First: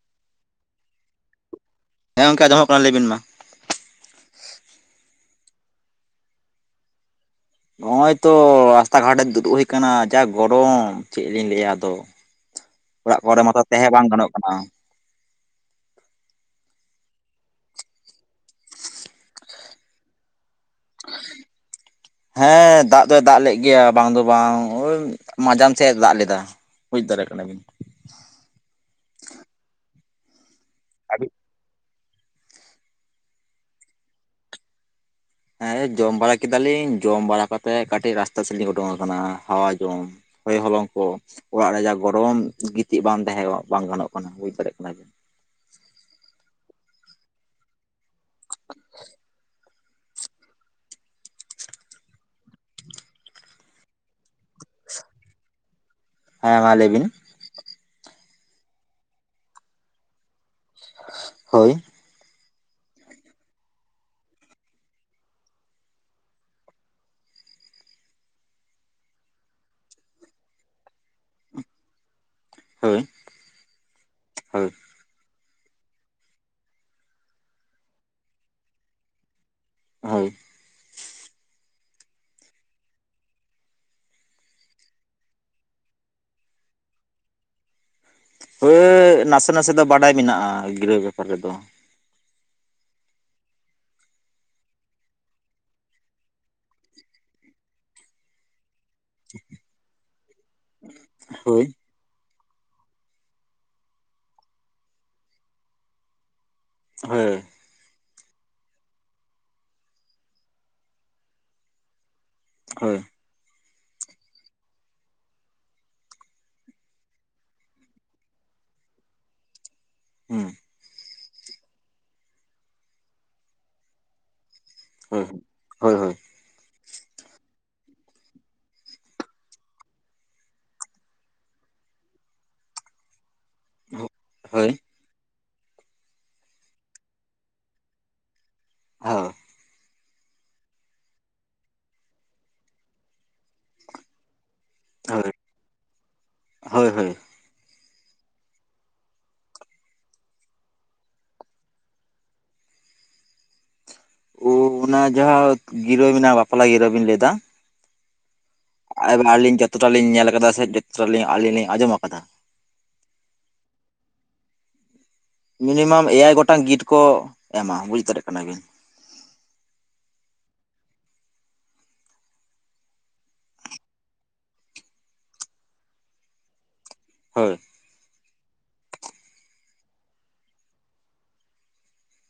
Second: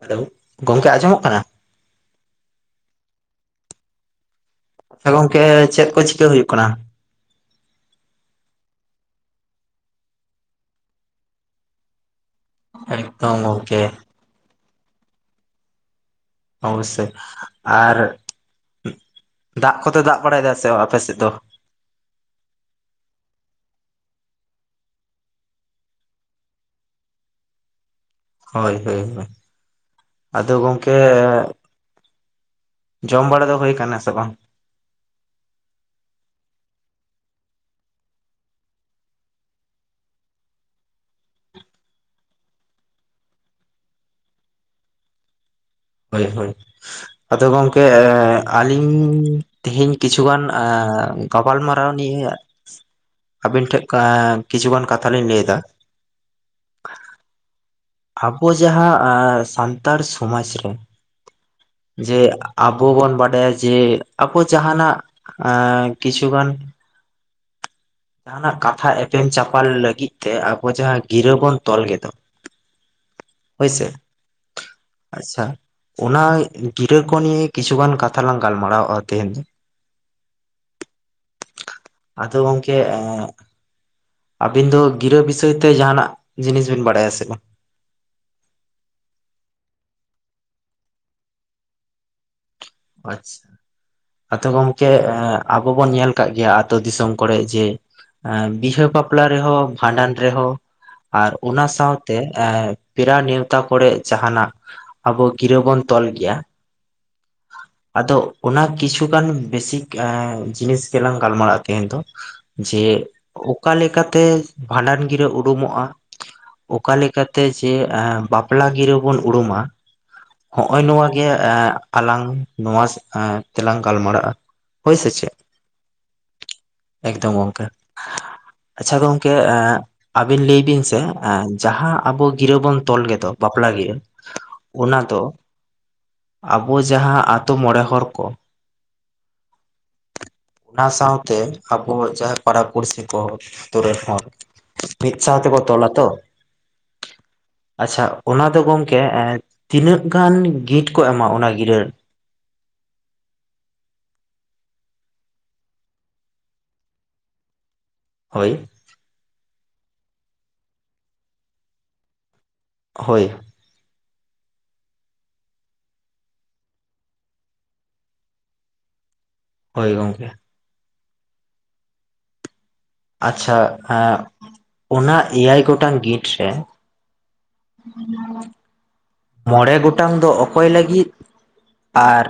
Hello ᱜᱚᱢᱠᱮ ᱟᱸᱡᱚᱢᱚᱜ ᱠᱟᱱᱟ ᱦᱮᱸ ᱜᱚᱢᱠᱮ ᱟᱸᱡᱚᱢᱚᱜ ᱠᱟᱱᱟ ᱞᱟᱹᱭᱵᱤᱱ ᱢᱟ ᱜᱚᱝᱠᱮ ᱪᱮᱫ ᱠᱚ ᱪᱤᱠᱟᱹ ᱦᱩᱭᱩᱜ ᱠᱟᱱᱟ ᱱᱚᱜ ᱚᱭ ᱛᱚ ᱨᱟᱥᱛᱟ ᱜᱷᱟᱴ ᱨᱮ ᱫᱩᱲᱩᱵ ᱦᱩᱭ ᱟᱠᱟᱱᱟ ᱡᱟ ᱜᱚᱨᱚᱢ ᱪᱮᱫ ᱞᱤᱧ ᱞᱟᱹᱭᱼᱟ ᱟᱫᱚ ᱚᱲᱟᱜ ᱮᱠᱫᱚᱢ ᱠᱚᱨᱮ ᱢᱚᱛᱚ ᱜᱚᱝᱠᱮ ᱛᱟᱦᱮᱸ ᱵᱟᱝ ᱜᱟᱱᱚᱜ ᱠᱟᱱᱟ ᱚᱵᱚᱥᱳᱭ ᱟᱨ ᱫᱟᱜ ᱠᱚᱫᱚ ᱫᱟᱜ ᱵᱟᱲᱟᱭ ᱫᱟ ᱥᱮ ᱟᱯᱮ ᱥᱮᱫ ᱫᱚ ᱦᱮᱸ ᱫᱟᱜ ᱫᱚᱭ ᱫᱟᱜ ᱞᱮᱫ ᱜᱮᱭᱟ ᱵᱟᱝ ᱫᱚ ᱵᱟᱝ ᱢᱟᱡᱟᱱ ᱥᱮᱫ ᱮ ᱫᱟᱜ ᱞᱮᱫᱟ ᱵᱩᱡ ᱫᱟᱲᱮᱭᱟᱜ ᱠᱟᱱᱟᱵᱤᱱ ᱦᱳᱭ ᱦᱳᱭ ᱦᱳᱭ ᱟᱫᱚ ᱜᱚᱝᱠᱮ ᱡᱚᱢ ᱵᱟᱲᱟ ᱫᱚ ᱦᱩᱭ ᱟᱠᱟᱱᱟ ᱥᱮ ᱵᱟᱝ ᱦᱮᱸ ᱡᱚᱢ ᱵᱟᱲᱟ ᱠᱮᱫᱟᱞᱤᱧ ᱡᱚᱢ ᱵᱟᱲᱟ ᱠᱟᱛᱮᱜ ᱠᱟᱹᱴᱤᱡ ᱨᱟᱥᱛᱟ ᱥᱮᱫ ᱞᱤᱧ ᱩᱰᱩᱝ ᱟᱠᱟᱱᱟ ᱦᱟᱣᱟ ᱡᱚᱢ ᱦᱚᱭ ᱦᱚᱞᱚᱝ ᱠᱚ ᱚᱲᱟᱜ ᱨᱮ ᱡᱟ ᱜᱚᱨᱚᱢ ᱜᱤᱛᱤᱡ ᱵᱟᱝ ᱛᱟᱦᱮᱸᱜ ᱵᱟᱝ ᱜᱟᱱᱚᱜ ᱠᱟᱱᱟ ᱵᱩᱡ ᱫᱟᱲᱮᱭᱟᱜ ᱠᱟᱱᱟ ᱵᱤᱱ ᱦᱳᱭ ᱦᱳᱭ ᱟᱫᱚ ᱜᱚᱝᱠᱮ ᱟᱹᱞᱤᱧ ᱛᱮᱦᱮᱧ ᱠᱤᱪᱷᱩ ᱜᱟᱱ ᱜᱟᱯᱟᱞᱢᱟᱨᱟᱣ ᱞᱤᱱ ᱟᱹᱵᱤᱱ ᱴᱷᱮᱱ ᱠᱤᱪᱷᱩᱜᱟᱱ ᱠᱟᱛᱷᱟ ᱞᱤᱧ ᱞᱟᱹᱭ ᱫᱟ ᱦᱮᱸ ᱢᱟ ᱞᱟᱹᱭ ᱵᱤᱱ ᱟᱵᱚ ᱡᱟᱦᱟᱸ ᱥᱟᱱᱛᱟᱲ ᱥᱚᱢᱟᱡᱽ ᱨᱮ ᱦᱳᱭ ᱡᱮ ᱟᱵᱚ ᱵᱚᱱ ᱵᱟᱰᱟᱭᱟ ᱡᱮ ᱟᱵᱚ ᱡᱟᱦᱟᱱᱟᱜ ᱠᱤᱪᱷᱩᱜᱟᱱ [unintelligible] ᱡᱟᱦᱟᱸᱱᱟᱸᱜ ᱠᱟᱛᱷᱟ ᱮᱯᱮᱞ ᱪᱟᱯᱟᱞ ᱞᱟᱹᱜᱤᱫ ᱛᱮ ᱟᱵᱚ ᱡᱟᱦᱟᱸ ᱜᱤᱨᱟᱹ ᱵᱚᱱ ᱛᱚᱞ ᱜᱤᱫᱚ ᱦᱳᱭ ᱦᱳᱭ ᱥᱮ ᱦᱳᱭ ᱟᱪᱪᱷᱟ ᱚᱱᱟ ᱜᱤᱨᱟᱹ ᱠᱚ ᱱᱤᱭᱮ ᱠᱤᱪᱷᱩᱜᱟᱱ ᱠᱟᱛᱷᱟ ᱞᱟᱝ ᱜᱟᱞᱢᱟᱨᱟᱣᱼᱟ ᱛᱮᱦᱮᱧ ᱫᱚ ᱦᱳᱭ ᱟᱫᱚ ᱜᱚᱝᱠᱮ ᱟᱵᱤᱱ ᱫᱚ ᱜᱤᱨᱟᱹ ᱵᱤᱥᱚᱭ ᱛᱮ ᱡᱟᱦᱟᱸᱱᱟᱜ ᱡᱤᱱᱤᱥ ᱵᱤᱱ ᱵᱟᱲᱟᱭᱟ ᱥᱮ ᱵᱟᱝ ᱦᱮ ᱱᱟᱥᱮ ᱱᱟᱥᱮ ᱫᱚ ᱵᱟᱰᱟᱭ ᱢᱮᱱᱟᱜᱼᱟ ᱜᱤᱨᱟᱹ ᱵᱮᱯᱟᱨ ᱨᱮᱫᱚ ᱟᱪᱪᱷᱟ ᱟᱛ ᱜᱚᱝᱠᱮ ᱟᱵᱚ ᱵᱚᱱ ᱧᱮᱞ ᱠᱟᱜ ᱜᱮᱭᱟ ᱟᱹᱛᱳ ᱫᱤᱥᱚᱢ ᱠᱚᱨᱮ ᱡᱮ ᱵᱤᱦᱟᱹ ᱵᱟᱯᱞᱟ ᱨᱮᱦᱚᱸ ᱵᱷᱟᱸᱰᱟᱱ ᱨᱮᱦᱚᱸ ᱟᱨ ᱚᱱᱟ ᱦᱳᱭ ᱥᱟᱶᱛᱮ ᱛᱮ ᱮ ᱯᱮᱲᱟ ᱱᱮᱣᱛᱟ ᱠᱚᱨᱮ ᱡᱟᱦᱟᱸᱱᱟᱜ ᱟᱵᱚ ᱜᱤᱨᱟᱹ ᱵᱚᱱ ᱛᱚᱞ ᱜᱮᱭᱟ ᱦᱮᱸ ᱟᱫᱚ ᱚᱱᱟ ᱠᱤᱪᱷᱩᱜᱟᱱ ᱵᱮᱥᱤᱠ ᱡᱤᱱᱤᱥ ᱜᱮᱞᱟᱝ ᱜᱟᱞᱢᱟᱨᱟᱜᱼᱟ ᱛᱮᱦᱮᱧ ᱫᱚ ᱡᱮ ᱦᱳᱭ ᱚᱠᱟ ᱞᱮᱠᱟᱛᱮ ᱵᱷᱟᱸᱰᱟᱱ ᱜᱤᱨᱟᱹ ᱩᱰᱩᱢᱚᱜᱼᱟ ᱚᱠᱟ ᱞᱮᱠᱟᱛᱮ ᱡᱮ ᱵᱟᱯᱞᱟ ᱜᱤᱨᱟᱹ ᱵᱚᱱ ᱩᱨᱩᱢᱟ ᱦᱩᱸ ᱦᱚᱸᱜᱼᱚᱭ ᱱᱚᱣᱟᱜᱮ ᱟᱞᱟᱝ ᱱᱚᱣᱟ ᱛᱮᱞᱟᱝ ᱜᱟᱞᱢᱟᱨᱟᱜᱼᱟ ᱦᱳᱭ ᱥᱮ ᱪᱮᱫ ᱦᱳᱭ ᱦᱳᱭ ᱦᱳᱭ ᱮᱠᱫᱚᱢ ᱜᱚᱝᱠᱮ ᱟᱪᱪᱷᱟ ᱜᱚᱝᱠᱮ ᱮ ᱟᱵᱤᱱ ᱞᱟᱹᱭ ᱵᱤᱱ ᱥᱮ ᱡᱟᱦᱟᱸ ᱟᱵᱚ ᱜᱤᱨᱟᱹ ᱵᱚᱱ ᱛᱚᱞ ᱜᱮᱫᱚ ᱵᱟᱯᱞᱟ ᱜᱤᱨᱟᱹ ᱦᱳᱭ ᱚᱱᱟ ᱫᱚ ᱟᱵᱚ ᱡᱟᱦᱟᱸ ᱟᱛᱩ ᱢᱚᱬᱮ ᱦᱚᱲ ᱠᱚ ᱦᱩᱸ [unintelligible] ᱚᱱᱟ ᱥᱟᱶᱛᱮ ᱟᱵᱚ ᱡᱟᱦᱟᱸ ᱯᱟᱲᱟ ᱯᱩᱲᱥᱤ ᱠᱚ ᱟᱹᱛᱩ ᱨᱤᱱ ᱦᱚᱲ ᱢᱤᱫ ᱦᱳᱭ ᱥᱟᱶ ᱛᱮᱵᱚ ᱛᱚᱞᱟ ᱛᱚ ᱦᱳᱭ ᱦᱳᱭ ᱟᱪᱪᱷᱟ ᱚᱱᱟ ᱫᱚ ᱜᱚᱝᱠᱮ ᱛᱤᱱᱟᱹᱜ ᱜᱟᱱ ᱜᱤᱴ ᱠᱚ ᱮᱢᱟ ᱚᱱᱟ ᱜᱤᱨᱟᱹ ᱚᱱᱟ ᱡᱟᱦᱟᱸ ᱜᱤᱨᱟᱹ ᱢᱮᱱᱟᱜᱼᱟ ᱵᱟᱯᱞᱟ ᱜᱤᱨᱟᱹ ᱵᱮᱱ ᱞᱟᱹᱭ ᱫᱟ ᱦᱳᱭ ᱮᱵᱟᱨ ᱟᱹᱞᱤᱧ ᱡᱚᱛᱚᱴᱟ ᱞᱤᱧ ᱧᱮᱞ ᱟᱠᱟᱫᱟ ᱥᱮ ᱡᱚᱛᱚᱴᱟ ᱟᱹᱞᱤᱧ ᱟᱸᱡᱚᱢ ᱟᱠᱟᱫᱟ ᱦᱳᱭ ᱢᱤᱱᱤᱢᱟᱢ ᱮᱭᱟᱭ ᱜᱚᱴᱟᱝ ᱜᱤᱴ ᱠᱚ ᱮᱢᱟ ᱵᱩᱡᱽ ᱫᱟᱲᱮᱭᱟᱜ ᱠᱟᱱᱟ ᱵᱤᱱ ᱦᱳᱭ ᱜᱚᱝᱠᱮ ᱟᱪᱪᱷᱟ ᱚᱱᱟ ᱮᱭᱟᱭ ᱜᱚᱴᱟᱝ ᱜᱤᱴ ᱨᱮ ᱦᱳᱭ ᱦᱩᱸ [unintelligible] ᱢᱚᱬᱮ ᱜᱚᱴᱟᱝ ᱫᱚ ᱚᱠᱚᱭ ᱞᱟᱹᱜᱤᱫ ᱟᱨ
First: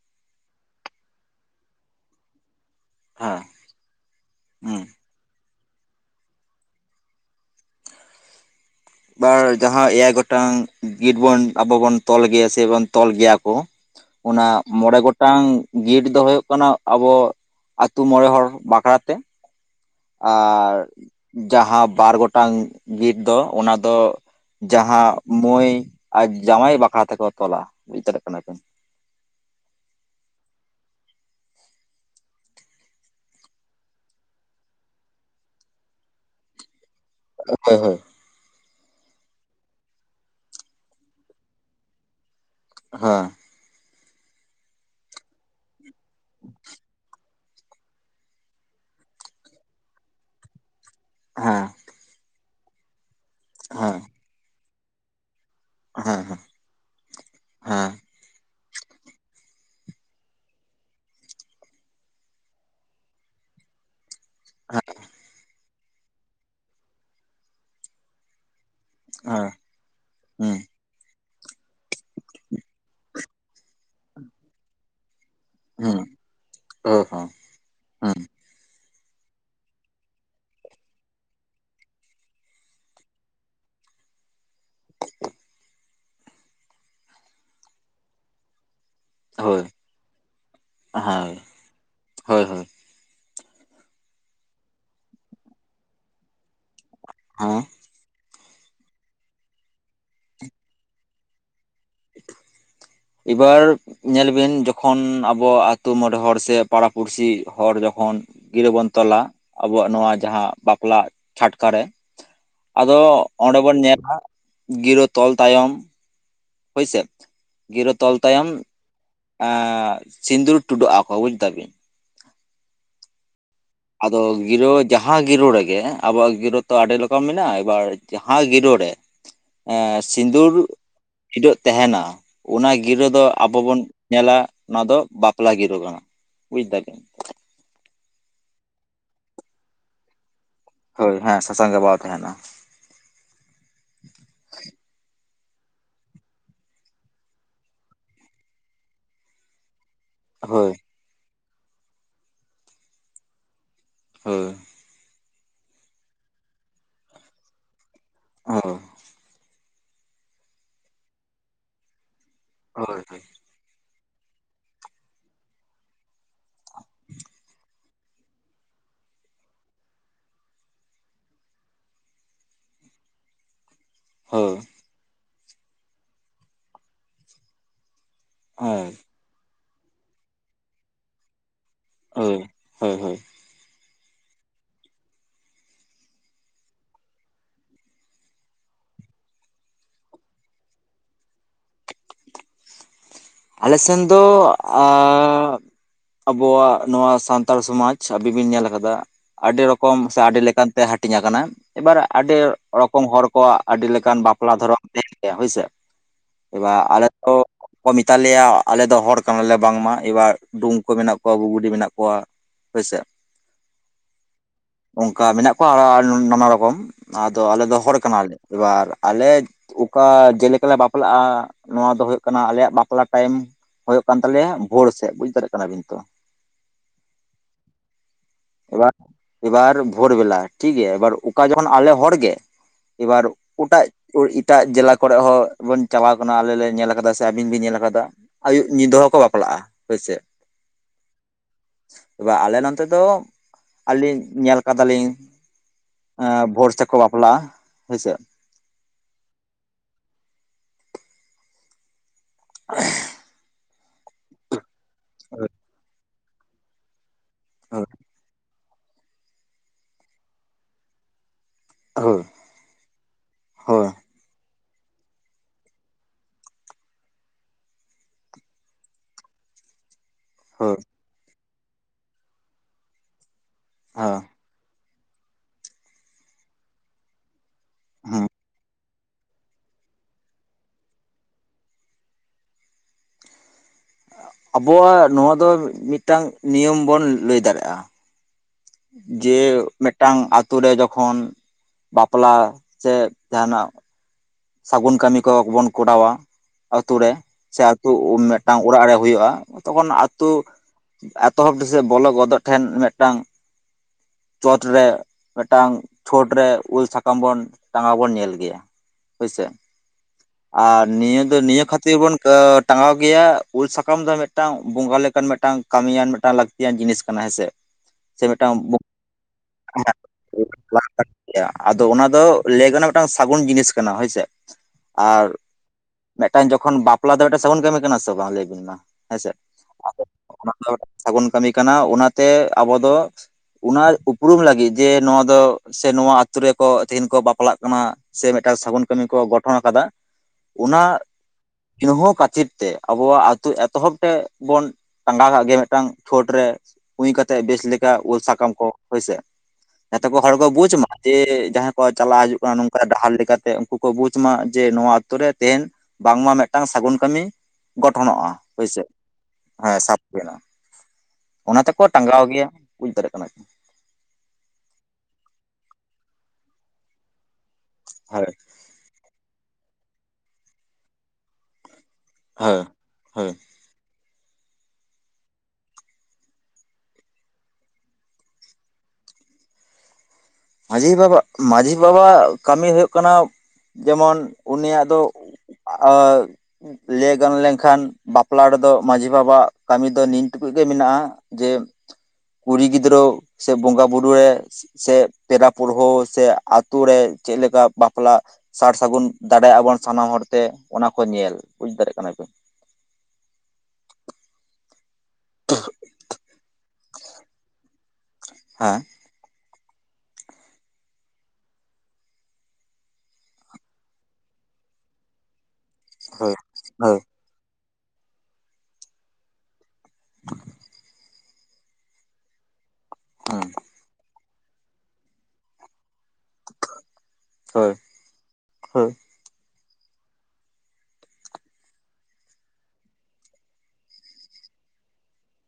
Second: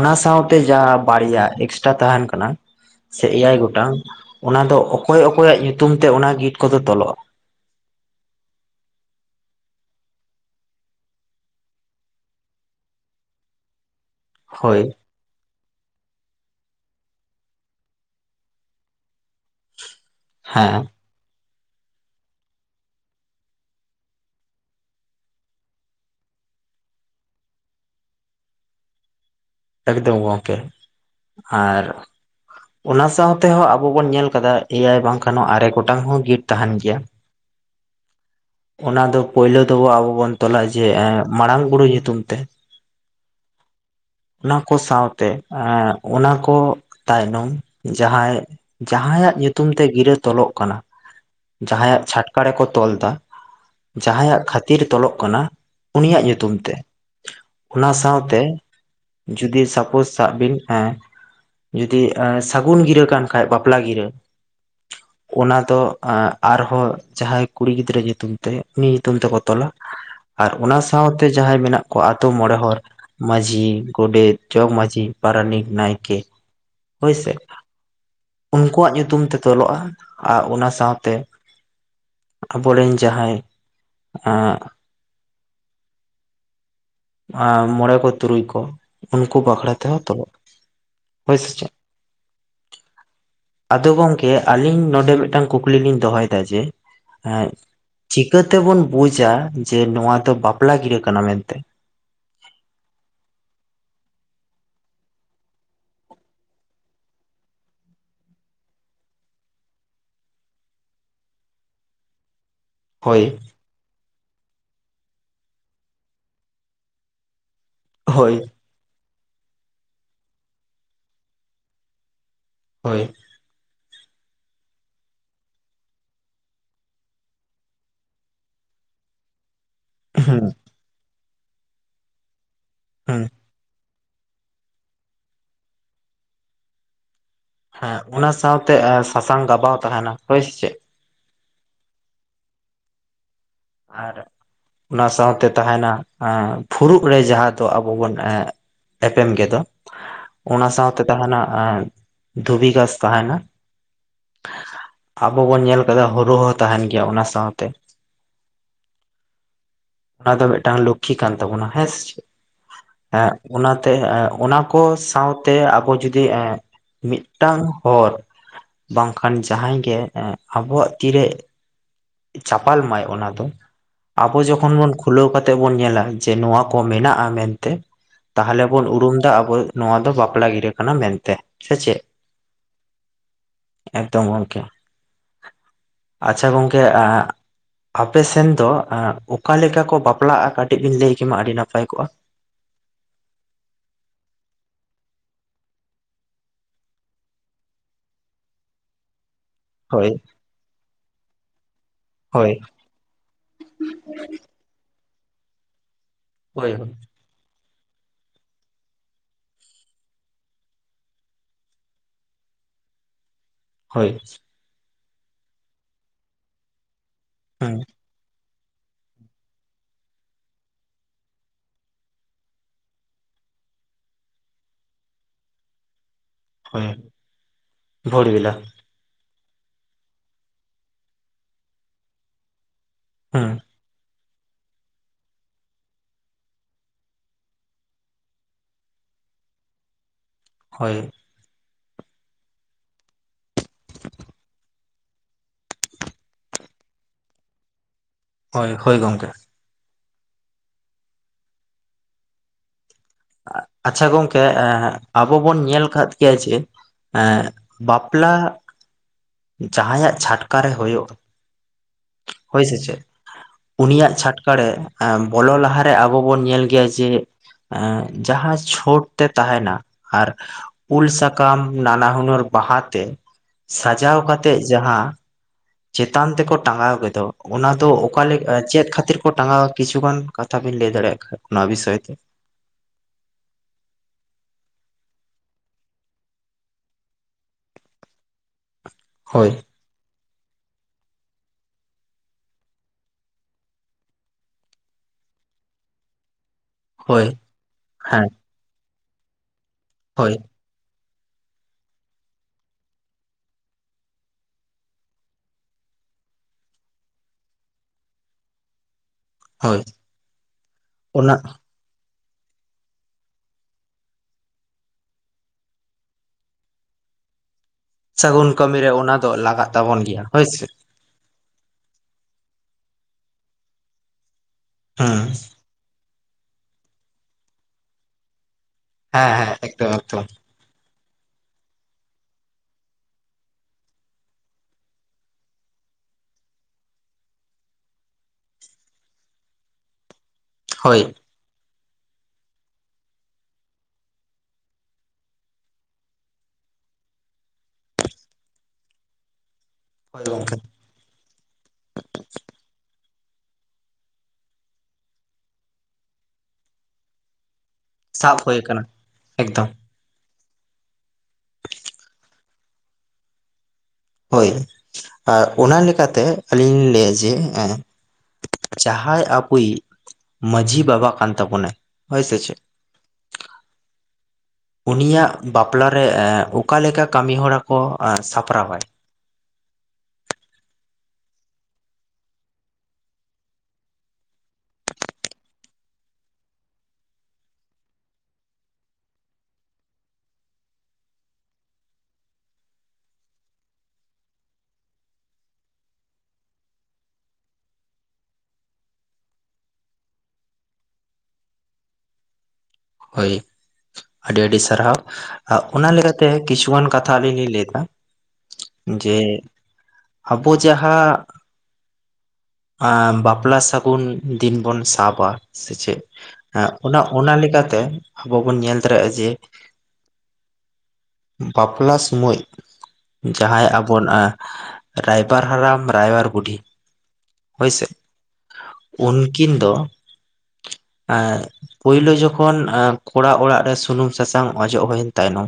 ᱚᱱᱟ ᱥᱟᱶᱛᱮ ᱡᱟ ᱵᱟᱨᱭᱟ ᱮᱠᱥᱴᱟᱨᱟ ᱛᱟᱦᱮᱱ ᱠᱟᱱᱟ ᱥᱮ ᱦᱮᱸ ᱮᱭᱟᱭ ᱜᱚᱴᱟᱝ ᱚᱱᱟ ᱫᱚ ᱦᱩᱸ ᱚᱠᱚᱭ ᱚᱠᱚᱭᱟᱜ ᱧᱩᱛᱩᱢ ᱛᱮ ᱚᱱᱟ ᱜᱤᱴ ᱠᱚᱫᱚ ᱛᱚᱞᱚᱜ-ᱟ ᱵᱟᱨ ᱡᱟᱦᱟᱸ ᱮᱭᱟᱭ ᱜᱚᱴᱟᱝ ᱜᱤᱴ ᱵᱚᱱ ᱟᱵᱚ ᱵᱚᱱ ᱛᱚᱞ ᱜᱮᱭᱟ ᱥᱮᱵᱚᱱ ᱛᱚᱞ ᱜᱮᱭᱟ ᱠᱚ [inaudible] ᱚᱱᱟ ᱢᱚᱬᱮ ᱜᱚᱴ ᱴᱟᱝ ᱜᱤᱴ ᱫᱚ ᱦᱩᱭᱩᱜ ᱠᱟᱱᱟ ᱟᱵᱚ ᱟᱛᱩ ᱢᱚᱬᱮ ᱦᱚᱲ ᱵᱟᱠᱷᱨᱟ ᱛᱮ ᱟᱨ ᱦᱮᱸ ᱡᱟᱦᱟᱸ ᱵᱟᱨ ᱜᱚᱴᱟᱝ ᱜᱤᱴ ᱫᱚ ᱚᱱᱟ ᱫᱚ ᱡᱟᱦᱟᱸ ᱢᱟᱹᱭ ᱟᱡ ᱡᱟᱶᱟᱭ ᱵᱟᱠᱷᱨᱟ ᱛᱮᱠᱚ ᱛᱚᱞᱟ ᱵᱩᱡ ᱫᱟᱲᱮᱭᱟᱜ ᱠᱟᱱᱟᱵᱤᱱ ᱮᱠᱫᱚᱢ ᱜᱚᱝᱠᱮ ᱟᱨ ᱚᱱᱟ ᱥᱟᱶᱛᱮᱦᱚᱸ ᱟᱵᱚ ᱵᱚᱱ ᱧᱮᱞ ᱟᱠᱟᱫᱟ ᱮᱭᱟᱭ ᱵᱟᱝᱠᱷᱟᱱ ᱟᱨᱮ ᱜᱚᱴᱟᱝ ᱦᱚᱸ ᱜᱤᱴ ᱛᱟᱦᱮᱱ ᱜᱮᱭᱟ ᱦᱳᱭ ᱦᱳᱭ ᱚᱱᱟ ᱫᱚ ᱯᱳᱭᱞᱳ ᱫᱚᱵᱚ ᱟᱵᱚ ᱵᱚᱱ ᱛᱚᱞᱟ ᱡᱮ ᱢᱟᱨᱟᱝ ᱵᱩᱨᱩ ᱧᱩᱛᱩᱢ ᱛᱮ ᱦᱮᱸ ᱚᱱᱟ ᱠᱚ ᱥᱟᱶᱛᱮ ᱮ ᱚᱱᱟ ᱠᱚ ᱛᱟᱭᱱᱚᱢ ᱡᱟᱦᱟᱸᱭ ᱡᱟᱦᱟᱸᱭᱟᱜ ᱧᱩᱛᱩᱢ ᱛᱮ ᱜᱤᱨᱟᱹ ᱛᱚᱞᱚᱜ ᱠᱟᱱᱟ ᱦᱚᱸ ᱡᱟᱦᱟᱸᱭᱟᱜ ᱪᱷᱟᱴᱠᱟ ᱨᱮᱠᱚ ᱛᱚᱞ ᱮᱫᱟ ᱦᱮᱸ ᱡᱟᱦᱟᱸᱭᱟᱜ ᱠᱷᱟᱹᱛᱤᱨ ᱛᱚᱞᱚᱜ ᱠᱟᱱᱟ ᱩᱱᱤᱭᱟᱜ ᱦᱮᱸ ᱧᱩᱛᱩᱢ ᱛᱮ ᱚᱱᱟ ᱦᱮᱸ ᱥᱟᱶᱛᱮ ᱡᱩᱫᱤ ᱥᱟᱯᱳᱡ ᱥᱟᱵ ᱵᱤᱱ ᱦᱮᱸ ᱡᱚᱫᱤ ᱥᱟᱹᱜᱩᱱ ᱜᱤᱨᱟᱹ ᱠᱟᱱ ᱠᱷᱟᱱᱡ ᱵᱟᱯᱞᱟ ᱜᱤᱨᱟᱹ ᱦᱮᱸ ᱚᱫᱚ ᱟᱨᱦᱚᱸ ᱡᱟᱦᱟᱸᱭ ᱠᱩᱲᱤ ᱜᱤᱫᱽᱨᱟᱹ ᱧᱩᱛᱩᱢ ᱛᱮ ᱩᱱᱤ ᱧᱩᱛᱩᱢ ᱛᱮᱠᱚ ᱦᱮᱸ ᱛᱚᱞᱟ ᱟᱨ ᱦᱮᱸ ᱚᱱᱟ ᱥᱟᱶᱛᱮ ᱡᱟᱦᱟᱸᱭ ᱢᱮᱱᱟᱜ ᱠᱚᱣᱟ ᱟᱛᱩ ᱢᱚᱬᱮ ᱦᱚᱲ ᱢᱟᱺᱡᱷᱤ ᱜᱚᱰᱮᱫ ᱡᱚᱠᱽ ᱢᱟᱹᱡᱷᱤ ᱯᱟᱨᱟᱱᱤᱠ ᱦᱩᱸ ᱱᱟᱭᱠᱮ ᱦᱩᱸ ᱦᱮᱸ ᱩᱱᱠᱩᱣᱟᱜ ᱧᱩᱛᱩᱢ ᱛᱮ ᱛᱚᱞᱚᱜᱼᱟ ᱟ ᱚᱱᱟ ᱥᱟᱶᱛᱮ ᱟᱵᱚᱨᱮᱱ ᱡᱟᱦᱟᱸᱭ ᱢᱚᱬᱮ ᱠᱚ ᱛᱩᱨᱩᱭ ᱠᱚ ᱩᱱᱠᱩ ᱦᱳᱭ ᱵᱟᱠᱷᱨᱟ ᱛᱮᱦᱚᱸ ᱛᱚᱞᱚᱜ ᱦᱳᱭ ᱥᱮ ᱪᱮᱫ? ᱦᱳᱭ ᱦᱳᱭ ᱟᱫᱚ ᱜᱚᱢᱠᱮ ᱟᱞᱤᱧ ᱱᱚᱰᱮ ᱢᱤᱫᱴᱟᱱ ᱠᱩᱠᱞᱤ ᱞᱤᱧ ᱫᱚᱦᱚᱭᱮᱫᱟ ᱡᱮ ᱮᱸ ᱦᱮᱸ ᱪᱤᱠᱟᱹᱛᱮᱵᱩᱱ ᱵᱩᱡᱟ ᱡᱮ ᱱᱚᱣᱟ ᱫᱚ ᱵᱟᱯᱞᱟ ᱜᱤᱨᱟᱹ ᱠᱟᱱᱟ ᱢᱮᱱᱛᱮ᱾ ᱮᱵᱟᱨ ᱧᱮᱞ ᱵᱤᱱ ᱡᱚᱠᱷᱚᱱ ᱟᱵᱚ ᱟᱛᱩ ᱢᱚᱬᱮ ᱦᱚᱲ ᱥᱮ ᱯᱟᱲᱟ ᱯᱩᱲᱥᱤ ᱦᱚᱲ ᱡᱚᱠᱷᱚᱱ ᱜᱤᱨᱟᱹ ᱵᱚᱱ ᱛᱚᱞᱟ ᱟᱵᱚᱣᱟᱜ ᱱᱚᱣᱟ ᱡᱟᱦᱟᱸ ᱵᱟᱯᱞᱟ ᱪᱷᱟᱴᱠᱟ ᱨᱮ᱾ ᱟᱫᱚ ᱦᱳᱭ ᱚᱸᱰᱮ ᱵᱚᱱ ᱧᱮᱞᱟ ᱜᱤᱨᱟᱹ ᱛᱚᱞ ᱛᱟᱭᱚᱢ, ᱦᱳᱭᱥᱮ ᱜᱤᱨᱟᱹ ᱛᱚᱞ ᱦᱳᱭ ᱛᱟᱭᱚᱢ, ᱟᱸᱻ ᱥᱤᱸᱫᱩᱨ ᱴᱩᱰᱟᱹᱜ ᱟᱠᱚ ᱵᱩᱡᱽ ᱫᱟᱵᱤᱱ᱾ ᱦᱳᱭ᱾ ᱟᱫᱚ ᱜᱤᱨᱟᱹ ᱡᱟᱦᱟᱸ ᱜᱤᱨᱟᱹ ᱨᱮᱜᱮ ᱟᱵᱚᱣᱟᱜ ᱜᱤᱨᱟᱹ ᱛᱚ ᱟᱹᱰᱤ ᱨᱚᱠᱚᱢ ᱢᱮᱱᱟᱜ-ᱟ, ᱮᱵᱟᱨ ᱡᱟᱦᱟᱸᱭ ᱜᱤᱨᱟᱹ ᱨᱮ᱾ ᱮᱸ ᱥᱤᱸᱫᱩᱨ ᱴᱤᱰᱟᱹᱜ ᱛᱟᱦᱮᱱᱟ ᱚᱱᱟ ᱜᱤᱨᱟᱹ ᱦᱮᱸ ᱫᱚ ᱟᱵᱚ ᱵᱚᱱ ᱧᱮᱞᱟ ᱱᱚᱣᱟ ᱫᱚ ᱵᱟᱯᱞᱟ ᱜᱤᱨᱟᱹ ᱠᱟᱱᱟ᱾ ᱵᱩᱡ ᱫᱟᱵᱤᱱ? ᱦᱮᱸ ᱚᱱᱟ ᱥᱟᱶᱛᱮ ᱥᱟᱥᱟᱝ ᱜᱟᱵᱟᱣ ᱛᱟᱦᱮᱱᱟ ᱦᱳᱭ ᱥᱮ ᱪᱮᱫ? ᱦᱳᱭ ᱦᱮᱸ ᱥᱟᱥᱟᱝ ᱜᱮ ᱵᱟᱝ ᱛᱟᱦᱮᱱᱟ᱾ ᱟᱨ ᱚᱱᱟ ᱥᱟᱶᱛᱮ ᱛᱟᱦᱮᱱᱟ ᱯᱷᱩᱲᱩᱜ ᱨᱮ ᱡᱟᱦᱟᱸ ᱫᱚ ᱟᱵᱚ ᱵᱚᱱ ᱮᱸᱜ ᱮᱯᱮᱢ ᱜᱮ ᱫᱚ᱾ ᱚᱱᱟ ᱦᱳᱭ ᱥᱟᱶᱛᱮ ᱛᱟᱦᱮᱱᱟ ᱮ ᱫᱷᱩᱵᱤ ᱜᱷᱟᱸᱥ ᱛᱟᱦᱮᱱᱟ᱾ ᱦᱳᱭ᱾ ᱟᱵᱚ ᱵᱚᱱ ᱧᱮᱞ ᱠᱟᱫᱟ ᱦᱩᱲᱩ ᱦᱚᱸ ᱛᱟᱦᱮᱱ ᱜᱮᱭᱟ ᱚᱱᱟ ᱥᱟᱶᱛᱮ᱾ ᱚᱸ ᱚᱱᱟ ᱫᱚ ᱢᱤᱫᱴᱟᱝ ᱞᱚᱠᱠᱷᱤ ᱠᱟᱱ ᱛᱟᱵᱚᱱᱟ᱾ ᱦᱮᱸ ᱥᱮ ᱪᱮᱫ᱾ ᱮᱸᱜ ᱚᱱᱟᱛᱮ ᱮᱸᱜ ᱚᱱᱟ ᱠᱚ ᱥᱟᱶᱛᱮ ᱟᱵᱚ ᱡᱩᱫᱤ ᱮᱸᱻ ᱢᱤᱫᱴᱟᱝ ᱦᱚᱨ ᱵᱟᱝᱠᱷᱟᱱ ᱡᱟᱦᱟᱸᱭ ᱜᱮ ᱟᱵᱚᱣᱟᱜ ᱛᱤ ᱨᱮ ᱪᱟᱯᱟᱞ ᱢᱟᱭ ᱚᱱᱟ ᱫᱚ᱾ ᱦᱳᱭ ᱟᱵᱚ ᱦᱳᱭ ᱡᱚᱠᱷᱚᱱ ᱵᱚᱱ ᱠᱷᱩᱞᱟᱹᱣ ᱠᱟ ᱛᱮ ᱵᱚᱱ ᱧᱮᱞᱟ ᱡᱮ, ᱱᱚᱣᱟ ᱠᱚ ᱢᱮᱱᱟᱜᱼᱟ ᱢᱮᱱᱛᱮ ᱛᱟᱦᱚᱞᱮ ᱵᱚᱱ ᱦᱳᱭ ᱩᱨᱩᱢ ᱫᱟ, ᱟᱵᱚ ᱱᱚᱣᱟ ᱫᱚ ᱵᱟᱯᱞᱟ ᱜᱤᱨᱟᱹ ᱠᱟᱱᱟ ᱢᱮᱱᱛᱮ ᱥᱮ ᱪᱮᱫ? ᱦᱳᱭ, ᱦᱳᱭ, ᱦᱳᱭ᱾ ᱮᱠᱫᱚᱢ ᱜᱚᱝᱠᱮ᱾ ᱟᱪᱪᱷᱟ ᱜᱚᱝᱠᱮ ᱟᱻ ᱟᱯᱮ ᱥᱮᱱ ᱫᱚ ᱚᱠᱟᱞᱮ ᱞᱮᱠᱟ ᱠᱚ ᱵᱟᱯᱞᱟᱜᱼᱟ᱾ ᱠᱟᱹᱴᱤᱡ ᱵᱮᱱ ᱞᱟᱹᱭ ᱠᱮᱢᱟ ᱟᱹᱰᱤ ᱱᱟᱯᱟᱭ ᱠᱚᱜᱼᱟ᱾ ᱟᱞᱮ ᱥᱮᱱ ᱫᱚ ᱮᱸᱻ ᱟᱵᱚᱣᱟᱜ ᱱᱚᱣᱟ ᱥᱟᱱᱛᱟᱞ ᱥᱚᱢᱟᱡᱽ ᱟᱵᱤᱱ ᱵᱤᱱ ᱧᱮᱞ ᱟᱠᱟᱫᱟ ᱾ ᱟᱹᱰᱤ ᱨᱚ ᱠᱚᱢ ᱦᱳᱭ ᱥᱮ ᱟᱹᱰᱤ ᱞᱮᱠᱟ ᱛᱮ ᱦᱟᱹᱴᱤᱧ ᱟᱠᱟᱱᱟ᱾ ᱮᱵᱟᱨ ᱟᱹᱰᱤ ᱦᱳᱭ ᱨᱚᱠ ᱠᱚᱢ ᱦᱚᱲ ᱠᱚᱣᱟᱜ ᱟᱹᱰᱤ ᱞᱮᱠᱟᱱ ᱵᱟᱯᱞᱟ ᱫᱷᱚᱨᱚᱢ ᱧᱮᱞᱛᱮ ᱦᱳᱭᱥᱮ, ᱦᱳᱭ ᱮᱵᱟᱨ ᱟᱞᱮ ᱫᱚ ᱛᱟᱞᱮᱭᱟ ᱟᱞᱮ ᱫᱚ ᱦᱚᱲ ᱠᱟᱱᱟᱞᱮ ᱵᱟᱝᱢᱟ, ᱮᱵᱟᱨ ᱰᱩᱢᱠᱟᱹ ᱠᱚ ᱢᱮᱱᱟᱜ ᱠᱚᱣᱟ, ᱵᱩᱜᱩᱰᱤ ᱢᱮᱱᱟᱜ ᱠᱚᱣᱟ᱾ ᱦᱳᱭ ᱥᱮ᱾ ᱦᱳᱭ ᱚᱱᱠᱟ ᱢᱮᱱᱟᱜ ᱠᱚᱣᱟ ᱱᱟᱱᱟ ᱨᱚᱠᱚᱢ, ᱟᱫᱚ ᱟᱞᱮ ᱦᱩᱸ ᱫᱚ ᱦᱚᱲ ᱠᱟᱱᱟ ᱞᱮ᱾ ᱮᱵᱟᱨ ᱟᱞᱮ ᱚᱠᱟ ᱡᱮ ᱞᱮᱠᱟ ᱞᱮ ᱵᱟᱯᱞᱟᱜᱼᱟ᱾ ᱱᱚᱣᱟ ᱫᱚ ᱦᱳᱭᱳᱜ ᱠᱟᱱᱟ ᱟᱞᱮᱭᱟᱜ ᱵᱟᱼᱼ ᱯᱞᱟ ᱛᱟᱭᱤᱢ ᱦᱳᱭᱳᱜ ᱠᱟᱱ ᱛᱟᱞᱮᱭᱟ ᱵᱷᱳᱨ ᱥᱮᱫ, ᱵᱩᱡ ᱫᱟᱨᱮᱜ ᱠᱟᱱᱟ ᱵᱤᱱ ᱛᱚ᱾ ᱦᱮᱸ ᱵᱷᱳᱨ ᱵᱮᱞᱟ᱾ ᱮᱵᱟᱨ, ᱮᱵᱟᱨ ᱵᱷᱳᱨ ᱵᱮᱞᱟ ᱴᱷᱤᱠ ᱜᱮᱭᱟ, ᱮᱵᱟᱨ ᱚᱠᱟ ᱡᱚᱠᱷᱚᱱ ᱟᱞᱮ ᱦᱚᱲ ᱜᱮ ᱮᱵᱟᱨ ᱦᱩᱸ ᱳᱴᱟᱜ ᱮᱴᱟᱜ ᱡᱮᱞᱟ ᱠᱚᱨᱮ ᱦᱚᱸ ᱵᱚᱱ ᱪᱟᱞᱟᱣ ᱠᱟᱱᱟ᱾ ᱟᱞᱮ ᱞᱮ ᱧᱮᱞ ᱟᱠᱟᱫᱟ ᱥᱮ ᱟᱵᱤᱱ ᱵᱤᱱ ᱧᱮᱞ ᱠᱟᱫᱟ ᱟᱹᱭᱩᱵ ᱧᱤᱫᱟᱹ ᱦᱚᱸᱠᱚ ᱵᱟᱯᱞᱟᱜᱼᱟ, ᱦᱳᱭ ᱥᱮ᱾ ᱦᱳᱭ ᱛᱚᱵᱮ ᱟᱞᱮ ᱱᱚᱱᱛᱮ ᱫᱚ ᱟᱹᱞᱤᱧ ᱧᱮᱞ ᱠᱟᱫᱟ ᱞᱤᱧ᱾ ᱮᱸ ᱵᱷᱳᱨ ᱛᱮᱠᱚ ᱵᱟᱯᱞᱟᱜᱼᱟ᱾ ᱦᱳᱭ ᱥᱮ᱾ ᱦᱳᱭ, ᱦᱳᱭ ᱜᱚᱝᱠᱮ᱾ [unintelligible] ᱟᱪᱷᱟ ᱜᱚᱝᱠᱮ, ᱮᱸ ᱟᱵᱚ ᱵᱚᱱ ᱧᱮᱞ ᱟᱠᱟᱫ ᱜᱮᱭᱟ ᱡᱮ, ᱦᱳᱭ ᱵᱟᱯᱞᱟ, ᱡᱟᱦᱟᱸᱭᱟᱜ ᱪᱷᱟᱴᱠᱟ ᱨᱮ ᱦᱳᱭᱳᱜ [inaudible] ᱦᱳᱭ ᱥᱮ ᱪᱮᱫ? ᱦᱳᱭ ᱩᱱᱤᱭᱟᱜ ᱪᱷᱟᱴᱠᱟ ᱨᱮ ᱮ ᱵᱚᱞᱚ ᱞᱟᱦᱟᱨᱮ ᱟᱵᱚ ᱵᱚᱱ ᱧᱮᱞ ᱜᱮᱭᱟ ᱡᱮ᱾ ᱡᱟᱦᱟᱸ ᱪᱷᱳᱴ ᱛᱮ ᱛᱟᱦᱮᱱᱟ ᱟᱨ ᱩᱞ ᱥᱟᱠᱟᱢ ᱱᱟᱱᱟ ᱦᱩᱱᱟᱹᱨ ᱵᱟᱦᱟᱛᱮ, ᱥᱟᱡᱟᱣ ᱦᱮᱸ ᱠᱟᱛᱮ ᱡᱟᱦᱟᱸ ᱪᱮᱛᱟᱱ ᱛᱮᱠᱚ ᱴᱟᱸᱜᱟᱣ ᱜᱮᱫᱚ ᱚᱱᱟ ᱫᱚ ᱚᱠᱟ ᱦᱮᱸ [inaudible] ᱪᱮᱫ ᱠᱷᱟᱹᱛᱤᱨ? ᱠᱚ ᱴᱟᱸᱜᱟᱣᱼᱟ ᱠᱤᱪᱷᱩ ᱜᱟᱱ ᱠᱟᱛᱷᱟ ᱵᱤᱱ ᱞᱟᱹᱭ ᱫᱟᱲᱮᱭᱟᱜ ᱠᱷᱟᱡ ᱚᱱᱟ ᱵᱤᱥᱚᱭ ᱛᱮ᱾ ᱟᱵᱚᱣᱟᱜ ᱱᱚᱣᱟ ᱫᱚ ᱢᱤᱫᱴᱟᱝ ᱱᱤᱭᱚᱢ ᱵᱚᱱ ᱞᱟᱹᱭ ᱫᱟᱨᱮᱭᱟᱜᱼᱟ᱾ ᱡᱮ ᱦᱳᱭ ᱢᱤᱫᱴᱟᱝ ᱟᱛᱩ ᱨᱮ ᱡᱚᱠᱷᱚᱱ ᱵᱟᱯᱞᱟ ᱥᱮ ᱡᱟᱦᱟᱱᱟᱜ ᱥᱟᱹᱜᱩᱱ ᱠᱟᱹᱢᱤ ᱠᱚᱵᱚᱱ ᱠᱚᱨᱟᱣᱟ ᱟᱛᱩ ᱨᱮ ᱦᱳᱭ ᱥᱮ ᱟᱹᱛᱩ ᱦᱮᱸ [inaudible] [inaudible] ᱚᱲᱟᱜ ᱨᱮ ᱦᱳᱭᱳᱜᱳᱼᱟ᱾ ᱛᱚᱠᱷᱚᱱ ᱟᱛᱩ ᱦᱳᱭ ᱮᱛᱚᱦᱚᱵ ᱡᱮᱥᱮ ᱵᱚᱞᱚ ᱜᱚᱫᱚᱜ ᱴᱷᱮᱱ ᱢᱤᱫᱴᱟᱝ ᱪᱚᱴ ᱨᱮ ᱢᱤᱫᱴᱟᱝ ᱪᱚᱴ ᱨᱮ, ᱩᱞ ᱥᱟᱠᱟᱢ ᱵᱚᱱ ᱴᱟᱸᱜᱟᱣ ᱵᱚᱱ ᱧᱮᱞ ᱜᱮᱭᱟ᱾ ᱦᱳᱭ ᱥᱮ, ᱟᱨ ᱱᱤᱭᱟᱹ ᱚᱱᱟ ᱫᱚ ᱱᱤᱭᱟᱹ ᱠᱷᱟᱹᱛᱤᱨ ᱵᱚᱱ ᱴᱟᱸᱜᱟᱣ ᱜᱮᱭᱟ ᱩᱞ ᱥᱟᱠᱟᱢ ᱫᱚ ᱢᱤᱫᱴᱟᱝ ᱵᱚᱸᱜᱟ ᱞᱮᱠᱟᱱ ᱢᱤᱫᱴᱟᱝ ᱠᱟᱹᱢᱤᱭᱟᱱ ᱢᱤᱫᱴᱟᱝ ᱞᱟᱹᱠᱛᱤᱭᱟᱱ ᱡᱤᱱᱤᱥ ᱠᱟᱱᱟ ᱦᱮᱸ ᱥᱮ᱾ ᱥᱟᱹᱜᱩᱱ ᱢᱤᱫᱴᱟᱝ ᱠᱟᱹᱢᱤ ᱨᱮ ᱚᱱᱟ ᱫᱚ ᱞᱟᱜᱟᱜ ᱛᱟᱵᱚᱱ ᱜᱮᱭᱟ ᱦᱳᱭ ᱥᱮ᱾ ᱟᱫᱚ ᱚᱱᱟ ᱫᱚ ᱞᱟᱹᱭ ᱜᱟᱱᱚᱜᱼᱟ ᱢᱤᱫᱴᱟᱝ ᱥᱟᱹᱜᱩᱱ ᱡᱤᱱᱤᱥ ᱠᱟᱱᱟ, ᱦᱳᱭ ᱥᱮ ᱦᱮᱸ ᱟᱨ ᱢᱮᱫᱴᱟᱝ ᱡᱚᱠᱷᱚᱱ ᱵᱟᱯᱞᱟ ᱫᱚ ᱢᱮᱫᱴᱟᱝ ᱥᱟᱹᱜᱩᱱ ᱠᱟᱹᱢᱤ ᱠᱟᱱᱟ ᱥᱮ ᱵᱟᱝ ᱞᱟᱹᱭ ᱵᱤᱱ ᱢᱟ ᱦᱮᱸ ᱥᱮ ᱾ [unintelligible] ᱥᱟᱹᱜᱩᱱ ᱠᱟᱹᱢᱤ ᱠᱟᱱᱟ ᱚᱱᱟᱛᱮ ᱟᱵᱚ ᱫᱚ ᱚᱱᱟ ᱩᱯᱨᱩᱢ ᱞᱟᱹᱜᱤᱫ ᱡᱮ ᱱᱚᱣᱟ ᱫᱚ ᱥᱮ ᱱᱚᱣᱟ ᱟᱹᱛᱩ ᱨᱮᱠᱚ ᱛᱮᱦᱮᱧ ᱠᱚ ᱵᱟᱯᱞᱟᱜ ᱠᱟᱱᱟ᱾ ᱥᱮ ᱢᱤᱫᱴᱟᱝ ᱥᱟᱹᱜᱩᱱ ᱠᱟᱹᱢᱤ ᱠᱚ ᱜᱚᱴᱷᱚᱱ ᱟᱠᱟᱫᱟ ᱚᱱᱟ ᱦᱳᱭ [unintelligible] ᱠᱟᱹᱪᱤᱛ ᱛᱮ ᱟᱵᱚᱣᱟᱜ ᱟᱹᱛᱩ ᱮᱛᱚᱦᱚᱵ ᱛᱮ ᱵᱚᱱ ᱴᱟᱸᱜᱟ ᱠᱟᱜ ᱜᱮ ᱢᱤᱫᱴᱟᱝ ᱪᱷᱳᱴ ᱨᱮ ᱦᱩᱭ ᱠᱟᱛᱮᱜ ᱵᱮᱥ ᱞᱮᱠᱟ ᱩᱞ ᱥᱟᱠᱟᱢ ᱠᱚ ᱦᱚᱭᱥᱮ ᱜᱟᱛᱮ ᱠᱚ ᱦᱳᱭ ᱦᱚᱲ ᱠᱚ ᱜᱚᱢᱠᱮ ᱵᱩᱡ ᱢᱟ ᱡᱮ ᱡᱟᱦᱟᱸᱭ ᱠᱚ ᱪᱟᱞᱟᱜ ᱦᱤᱡᱩᱜ ᱠᱟᱱᱟ ᱱᱚᱝᱠᱟ ᱰᱟᱦᱟᱨ ᱞᱮᱠᱟᱛᱮ ᱛᱮ ᱩᱱᱠᱩ ᱠᱚ ᱵᱩᱡᱽ ᱢᱟ ᱡᱮ ᱱᱚᱣᱟ ᱟᱛᱳ ᱨᱮ ᱛᱮᱦᱮᱱ ᱵᱟᱝᱢᱟ ᱢᱮᱫᱴᱟᱝ ᱥᱟᱹᱜᱩᱱ ᱠᱟᱹᱢᱤ ᱜᱚᱴᱷᱚᱱᱚᱜᱼᱟ ᱥᱟᱵ ᱦᱳᱭ ᱦᱚᱭᱥᱮ ᱟᱠᱟᱱᱟ ᱮᱠᱫᱚᱢ ᱦᱮᱸ ᱥᱟᱯᱷ ᱦᱩᱭᱱᱟ ᱚᱱᱟ ᱛᱮᱠᱚ ᱴᱟᱸᱜᱟᱣ ᱜᱮᱭᱟ ᱠᱩᱡ ᱫᱟᱲᱮᱜ ᱠᱟᱱᱟ ᱠᱚ ᱦᱳᱭ ᱟᱜ ᱚᱱᱟ ᱞᱮᱠᱟᱛᱮ ᱟᱹᱞᱤᱧ ᱞᱟᱹᱭᱟ ᱡᱮ ᱦᱚᱭ ᱡᱟᱦᱟᱸᱭ ᱟᱵᱚᱭᱤᱜ ᱢᱟᱺᱡᱷᱤ ᱵᱟᱵᱟ ᱠᱟᱱ ᱛᱟᱵᱚᱱᱟᱭ ᱥᱮ ᱪᱮᱫ ᱦᱳᱭ ᱦᱳᱭ ᱩᱱᱤᱭᱟᱜ ᱵᱟᱯᱞᱟᱨᱮ ᱚᱠᱟ ᱞᱮᱠᱟ ᱠᱟᱹᱢᱤ ᱦᱚᱨᱟ ᱠᱚ ᱥᱟᱯᱲᱟᱣᱟᱭ? ᱢᱟᱺᱡᱷᱤ ᱵᱟᱵᱟᱜ ᱢᱟᱺᱡᱷᱤ ᱵᱟᱵᱟᱣᱟᱠ ᱠᱟᱹᱢᱤ ᱦᱩᱭᱩᱜ ᱠᱟᱱᱟ ᱡᱮᱢᱚᱱ ᱩᱱᱤᱭᱟᱜ ᱫᱚ [unintelligible] ᱞᱟᱹᱭ ᱜᱟᱱ ᱞᱮᱱᱠᱷᱟᱱ ᱵᱟᱯᱞᱟ ᱨᱮᱫᱚ ᱢᱟᱺᱡᱷᱤ ᱵᱟᱵᱟᱣᱟᱜ ᱠᱟᱹᱢᱤ ᱫᱚ ᱱᱤᱱ ᱴᱩᱠᱩᱡ ᱜᱮ ᱢᱮᱱᱟᱜᱼᱟ᱾ ᱡᱮ ᱠᱩᱲᱤ ᱜᱤᱫᱽᱨᱳ ᱥᱮ ᱵᱚᱸᱜᱟ ᱵᱩᱨᱩ ᱨᱮ ᱥᱮ ᱯᱮᱲᱟ ᱯᱳᱲᱦᱳ ᱥᱮ ᱟᱛᱳ ᱨᱮ ᱪᱮᱜ ᱞᱮᱠᱟ ᱵᱟᱯᱞᱟ ᱥᱟᱨ ᱥᱟᱹᱜᱩᱱ ᱫᱟᱲᱮᱭᱟᱜ ᱟᱵᱚᱱ ᱥᱟᱱᱟᱢ ᱦᱚᱲᱛᱮ ᱚᱱᱟ ᱠᱚ ᱧᱮᱞ ᱵᱩᱡ ᱫᱟᱲᱮᱭᱟᱜ ᱠᱟᱱᱟᱵᱤᱱ ᱦᱳᱭ ᱟᱹᱰᱤ ᱟᱹᱰᱤ ᱥᱟᱨᱦᱟᱣ ᱚᱱᱟ ᱞᱮᱠᱟᱛᱮ ᱠᱤᱪᱷᱩᱜᱟᱱ ᱠᱟᱛᱷᱟ ᱟᱹᱞᱤᱧ ᱞᱤᱧ ᱞᱟᱹᱭᱮᱫᱟ᱾ ᱦᱮᱸ ᱡᱮ ᱟᱵᱚ ᱡᱟᱦᱟᱸ ᱵᱟᱯᱞᱟ ᱥᱟᱹᱜᱩᱱ ᱫᱤᱱ ᱵᱚᱱ ᱥᱟᱵ-ᱟ᱾ ᱥᱮ ᱪᱮᱜ ᱦᱳᱭ ᱦᱮᱸ ᱦᱳᱭ ᱚᱱᱟ ᱚᱱᱟ ᱞᱮᱠᱟᱛᱮ ᱟᱵᱚ ᱵᱚᱱ ᱧᱮᱞ ᱫᱟᱲᱮᱭᱟᱜᱼᱟ ᱡᱮ [inaudible] ᱵᱟᱯᱞᱟ ᱥᱚᱢᱚᱭ ᱦᱳᱭ ᱡᱟᱦᱟᱸᱭ ᱟᱵᱚᱱ ᱟᱺ ᱨᱟᱭᱵᱟᱨ ᱦᱟᱨᱟᱢ ᱨᱟᱭᱵᱟᱨ ᱵᱩᱰᱷᱤ ᱦᱳᱭ ᱦᱳᱭᱥᱮᱜ ᱩᱱᱠᱤᱱ ᱫᱚ ᱟᱺ ᱯᱳᱭᱞᱩ ᱡᱚᱠᱷᱚᱱ ᱟᱺ ᱠᱚᱲᱟ ᱚᱲᱟᱜ ᱨᱮ ᱥᱩᱱᱩᱢ ᱥᱟᱥᱟᱝ ᱚᱡᱚᱜ ᱦᱩᱭᱮᱱ ᱛᱟᱭᱱᱚᱢ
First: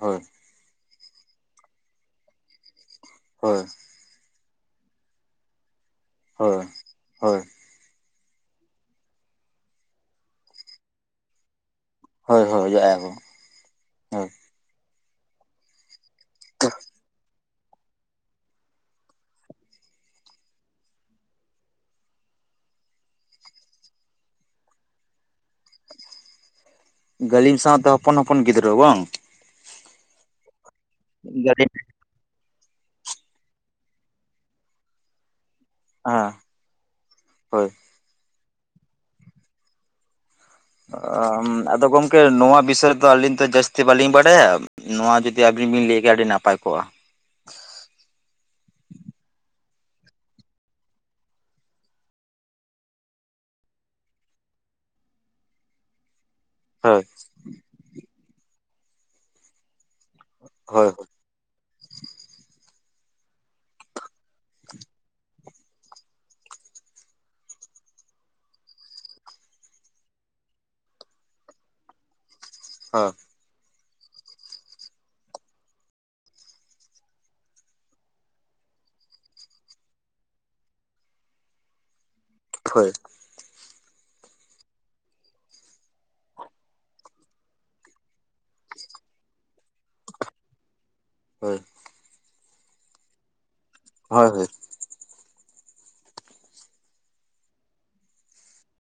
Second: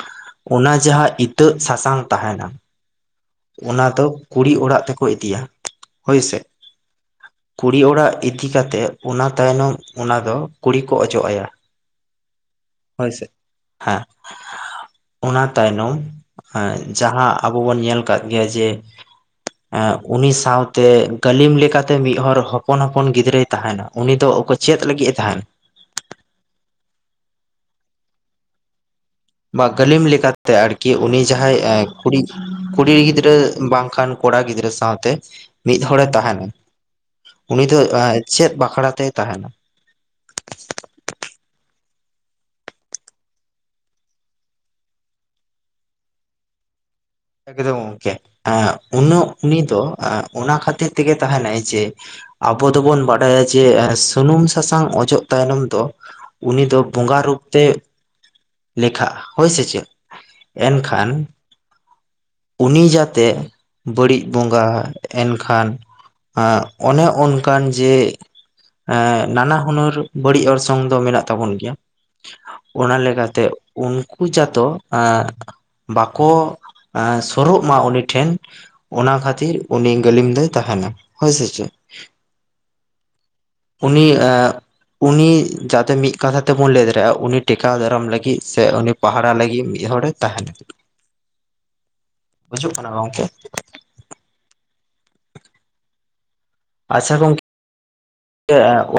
ᱦᱳᱭ ᱚᱱᱟ ᱡᱟᱦᱟᱸ ᱤᱛᱟᱹᱜ ᱥᱟᱥᱟᱝ ᱛᱟᱦᱮᱱᱟ ᱦᱳᱭ ᱚᱱᱟ ᱫᱚ ᱠᱩᱲᱤ ᱚᱲᱟᱜ ᱛᱮᱠᱚ ᱤᱫᱤᱭᱟ ᱦᱳᱭᱥᱮ ᱦᱳᱭ ᱦᱳᱭ ᱠᱩᱲᱤ ᱚᱲᱟᱜ ᱤᱫᱤ ᱠᱟᱛᱮᱜ ᱚᱱᱟ ᱛᱟᱭᱱᱚᱢ ᱚᱱᱟ ᱫᱚ ᱠᱩᱲᱤ ᱠᱚ ᱚᱡᱚᱜ ᱟᱭᱟ ᱦᱳᱭ ᱦᱳᱭ ᱚᱡᱚᱜ ᱟᱭᱟ ᱠᱚ ᱦᱳᱭᱥᱮ ᱦᱮᱸ ᱦᱳᱭ ᱚᱱᱟ ᱛᱟᱭᱱᱚᱢ ᱟᱹ ᱡᱟᱦᱟᱸ ᱟᱵᱚ ᱵᱚᱱ ᱧᱮᱞ ᱠᱟᱜ ᱜᱮᱭᱟ ᱡᱮ ᱟᱺ ᱩᱱᱤ ᱥᱟᱶᱛᱮ ᱜᱟᱹᱞᱤᱢ ᱞᱮᱠᱟᱛᱮ ᱢᱤᱫ ᱦᱚᱨ ᱦᱚᱯᱚᱱ ᱦᱚᱯᱚᱱ ᱜᱤᱫᱽᱨᱟᱹᱭ ᱛᱟᱦᱮᱱᱟ ᱩᱱᱤ ᱫᱚ ᱚᱠᱚ ᱪᱮᱫ ᱞᱟᱹᱜᱤᱫ ᱮ ᱛᱟᱦᱮᱱ ᱜᱟᱹᱞᱤᱢ ᱥᱟᱶᱛᱮ ᱦᱚᱯᱚᱱ ᱦᱚᱯᱚᱱ ᱜᱤᱫᱽᱨᱟᱹᱣ ᱵᱟᱝ ᱵᱟ ᱜᱟᱹᱞᱤᱢ ᱞᱮᱠᱟᱛᱮ ᱟᱨᱠᱤ ᱩᱱᱤ ᱡᱟᱦᱟᱸᱭ ᱜᱟᱹᱞᱤᱢ ᱮᱸ ᱠᱩᱲᱤᱜ ᱠᱩᱲᱤ ᱜᱤᱫᱽᱨᱟᱹ ᱵᱟᱝᱠᱷᱟᱱ ᱠᱚᱲᱟ ᱜᱤᱫᱽᱨᱟᱹ ᱥᱟᱶᱛᱮ ᱢᱤᱫ ᱦᱚᱲᱮ ᱦᱮᱸ ᱛᱟᱦᱮᱱᱟᱭ ᱩᱱᱤ ᱦᱳᱭ ᱫᱚ ᱟᱺ.. ᱪᱮᱫ ᱵᱟᱠᱷᱲᱟ ᱛᱮᱭ ᱛᱟᱦᱮᱱᱟ ᱟ. ᱻ ᱟᱫᱚ ᱜᱚᱝᱠᱮ ᱱᱚᱣᱟ ᱵᱤᱥᱚᱭ ᱫᱚ ᱟᱹᱞᱤᱧ ᱫᱚ ᱡᱟᱹᱥᱛᱤ ᱵᱟᱹᱞᱤᱧ ᱵᱟᱲᱟᱭᱟ ᱱᱚᱣᱟ ᱡᱩᱫᱤ ᱟᱵᱤᱱ ᱵᱤᱱ ᱞᱟᱹᱭ ᱠᱭᱟ ᱟᱹᱰᱤ ᱱᱟᱯᱟᱭ ᱠᱚᱜᱼᱟ ᱮᱠᱫᱚᱢ ᱜᱚᱝᱠᱮ ᱟᱺ ᱩᱱᱟᱹᱜ ᱩᱱᱤ ᱫᱚ ᱟᱺ ᱚᱱᱟ ᱠᱷᱟᱹᱛᱤᱨ ᱛᱮᱜᱮ ᱛᱟᱸᱦᱮᱱᱟᱭ ᱡᱮ ᱟᱵᱚ ᱫᱚᱵᱚᱱ ᱵᱟᱰᱟᱭᱟ ᱡᱮ ᱥᱩᱱᱩᱢ ᱥᱟᱥᱟᱝ ᱚᱡᱚᱜ ᱛᱟᱭᱱᱚᱢ ᱫᱚ ᱩᱱᱤ ᱫᱚ ᱦᱳᱭ ᱵᱚᱸᱜᱟ ᱨᱩᱯ ᱛᱮᱜ ᱞᱮᱠᱷᱟᱜᱼᱟ ᱦᱳᱭ ᱥᱮ ᱪᱮᱫ ᱦᱳᱭ ᱮᱱᱠᱷᱟᱱ ᱩᱱᱤ ᱡᱟᱛᱮ ᱵᱟᱹᱲᱤᱡ ᱵᱚᱸᱜᱟ ᱮᱱᱠᱷᱟᱱ ᱟᱺ ᱚᱱᱮ ᱚᱱᱠᱟᱱ ᱡᱮ ᱮᱸ ᱱᱟᱱᱟ ᱦᱩᱱᱟᱹᱨ ᱵᱟᱹᱲᱤᱡ ᱚᱨᱥᱚᱝ ᱫᱚ ᱢᱮᱱᱟᱜ ᱛᱟᱵᱚᱱ ᱜᱮᱭᱟ ᱚᱱᱟ ᱦᱳᱭ ᱞᱮᱠᱟᱛᱮ ᱩᱱᱠᱩ ᱡᱟᱛᱚ ᱟᱺ.. ᱵᱟᱠᱚ ᱟ... ᱥᱩᱨᱩᱜ ᱢᱟ ᱩᱱᱤ ᱴᱷᱮᱱ ᱚᱱᱟ ᱠᱷᱟᱹᱛᱤᱨ ᱩᱱᱤ ᱜᱟᱹᱞᱤᱢ ᱫᱚᱭ ᱛᱟᱦᱮᱸᱱᱟ ᱦᱳᱭ ᱥᱮ ᱪᱮᱫ ᱦᱳᱭ ᱩᱱᱤ ᱮ ᱩᱱᱤ ᱡᱟᱛᱮ ᱢᱤᱫ ᱠᱟᱛᱷᱟ ᱛᱮᱵᱚᱱ ᱞᱟᱹᱭ ᱫᱟᱲᱮᱭᱟᱜᱼᱟ ᱩᱱᱤ ᱴᱮᱠᱟᱣ ᱫᱟᱨᱟᱢ ᱞᱟᱹᱜᱤᱫ ᱥᱮ ᱩᱱᱤ ᱯᱟᱦᱟᱲᱟᱜ ᱞᱟᱹᱜᱤᱫ ᱢᱤᱫ ᱦᱚᱲ ᱮ ᱛᱟᱦᱮᱸᱱᱟ ᱦᱳᱭ ᱵᱩᱡᱩᱜ ᱠᱟᱱᱟ ᱜᱚᱢᱠᱮ ᱦᱳᱭ ᱦᱳᱭ ᱟᱪᱪᱷᱟ ᱜᱚᱝᱠᱮ [unintelligible]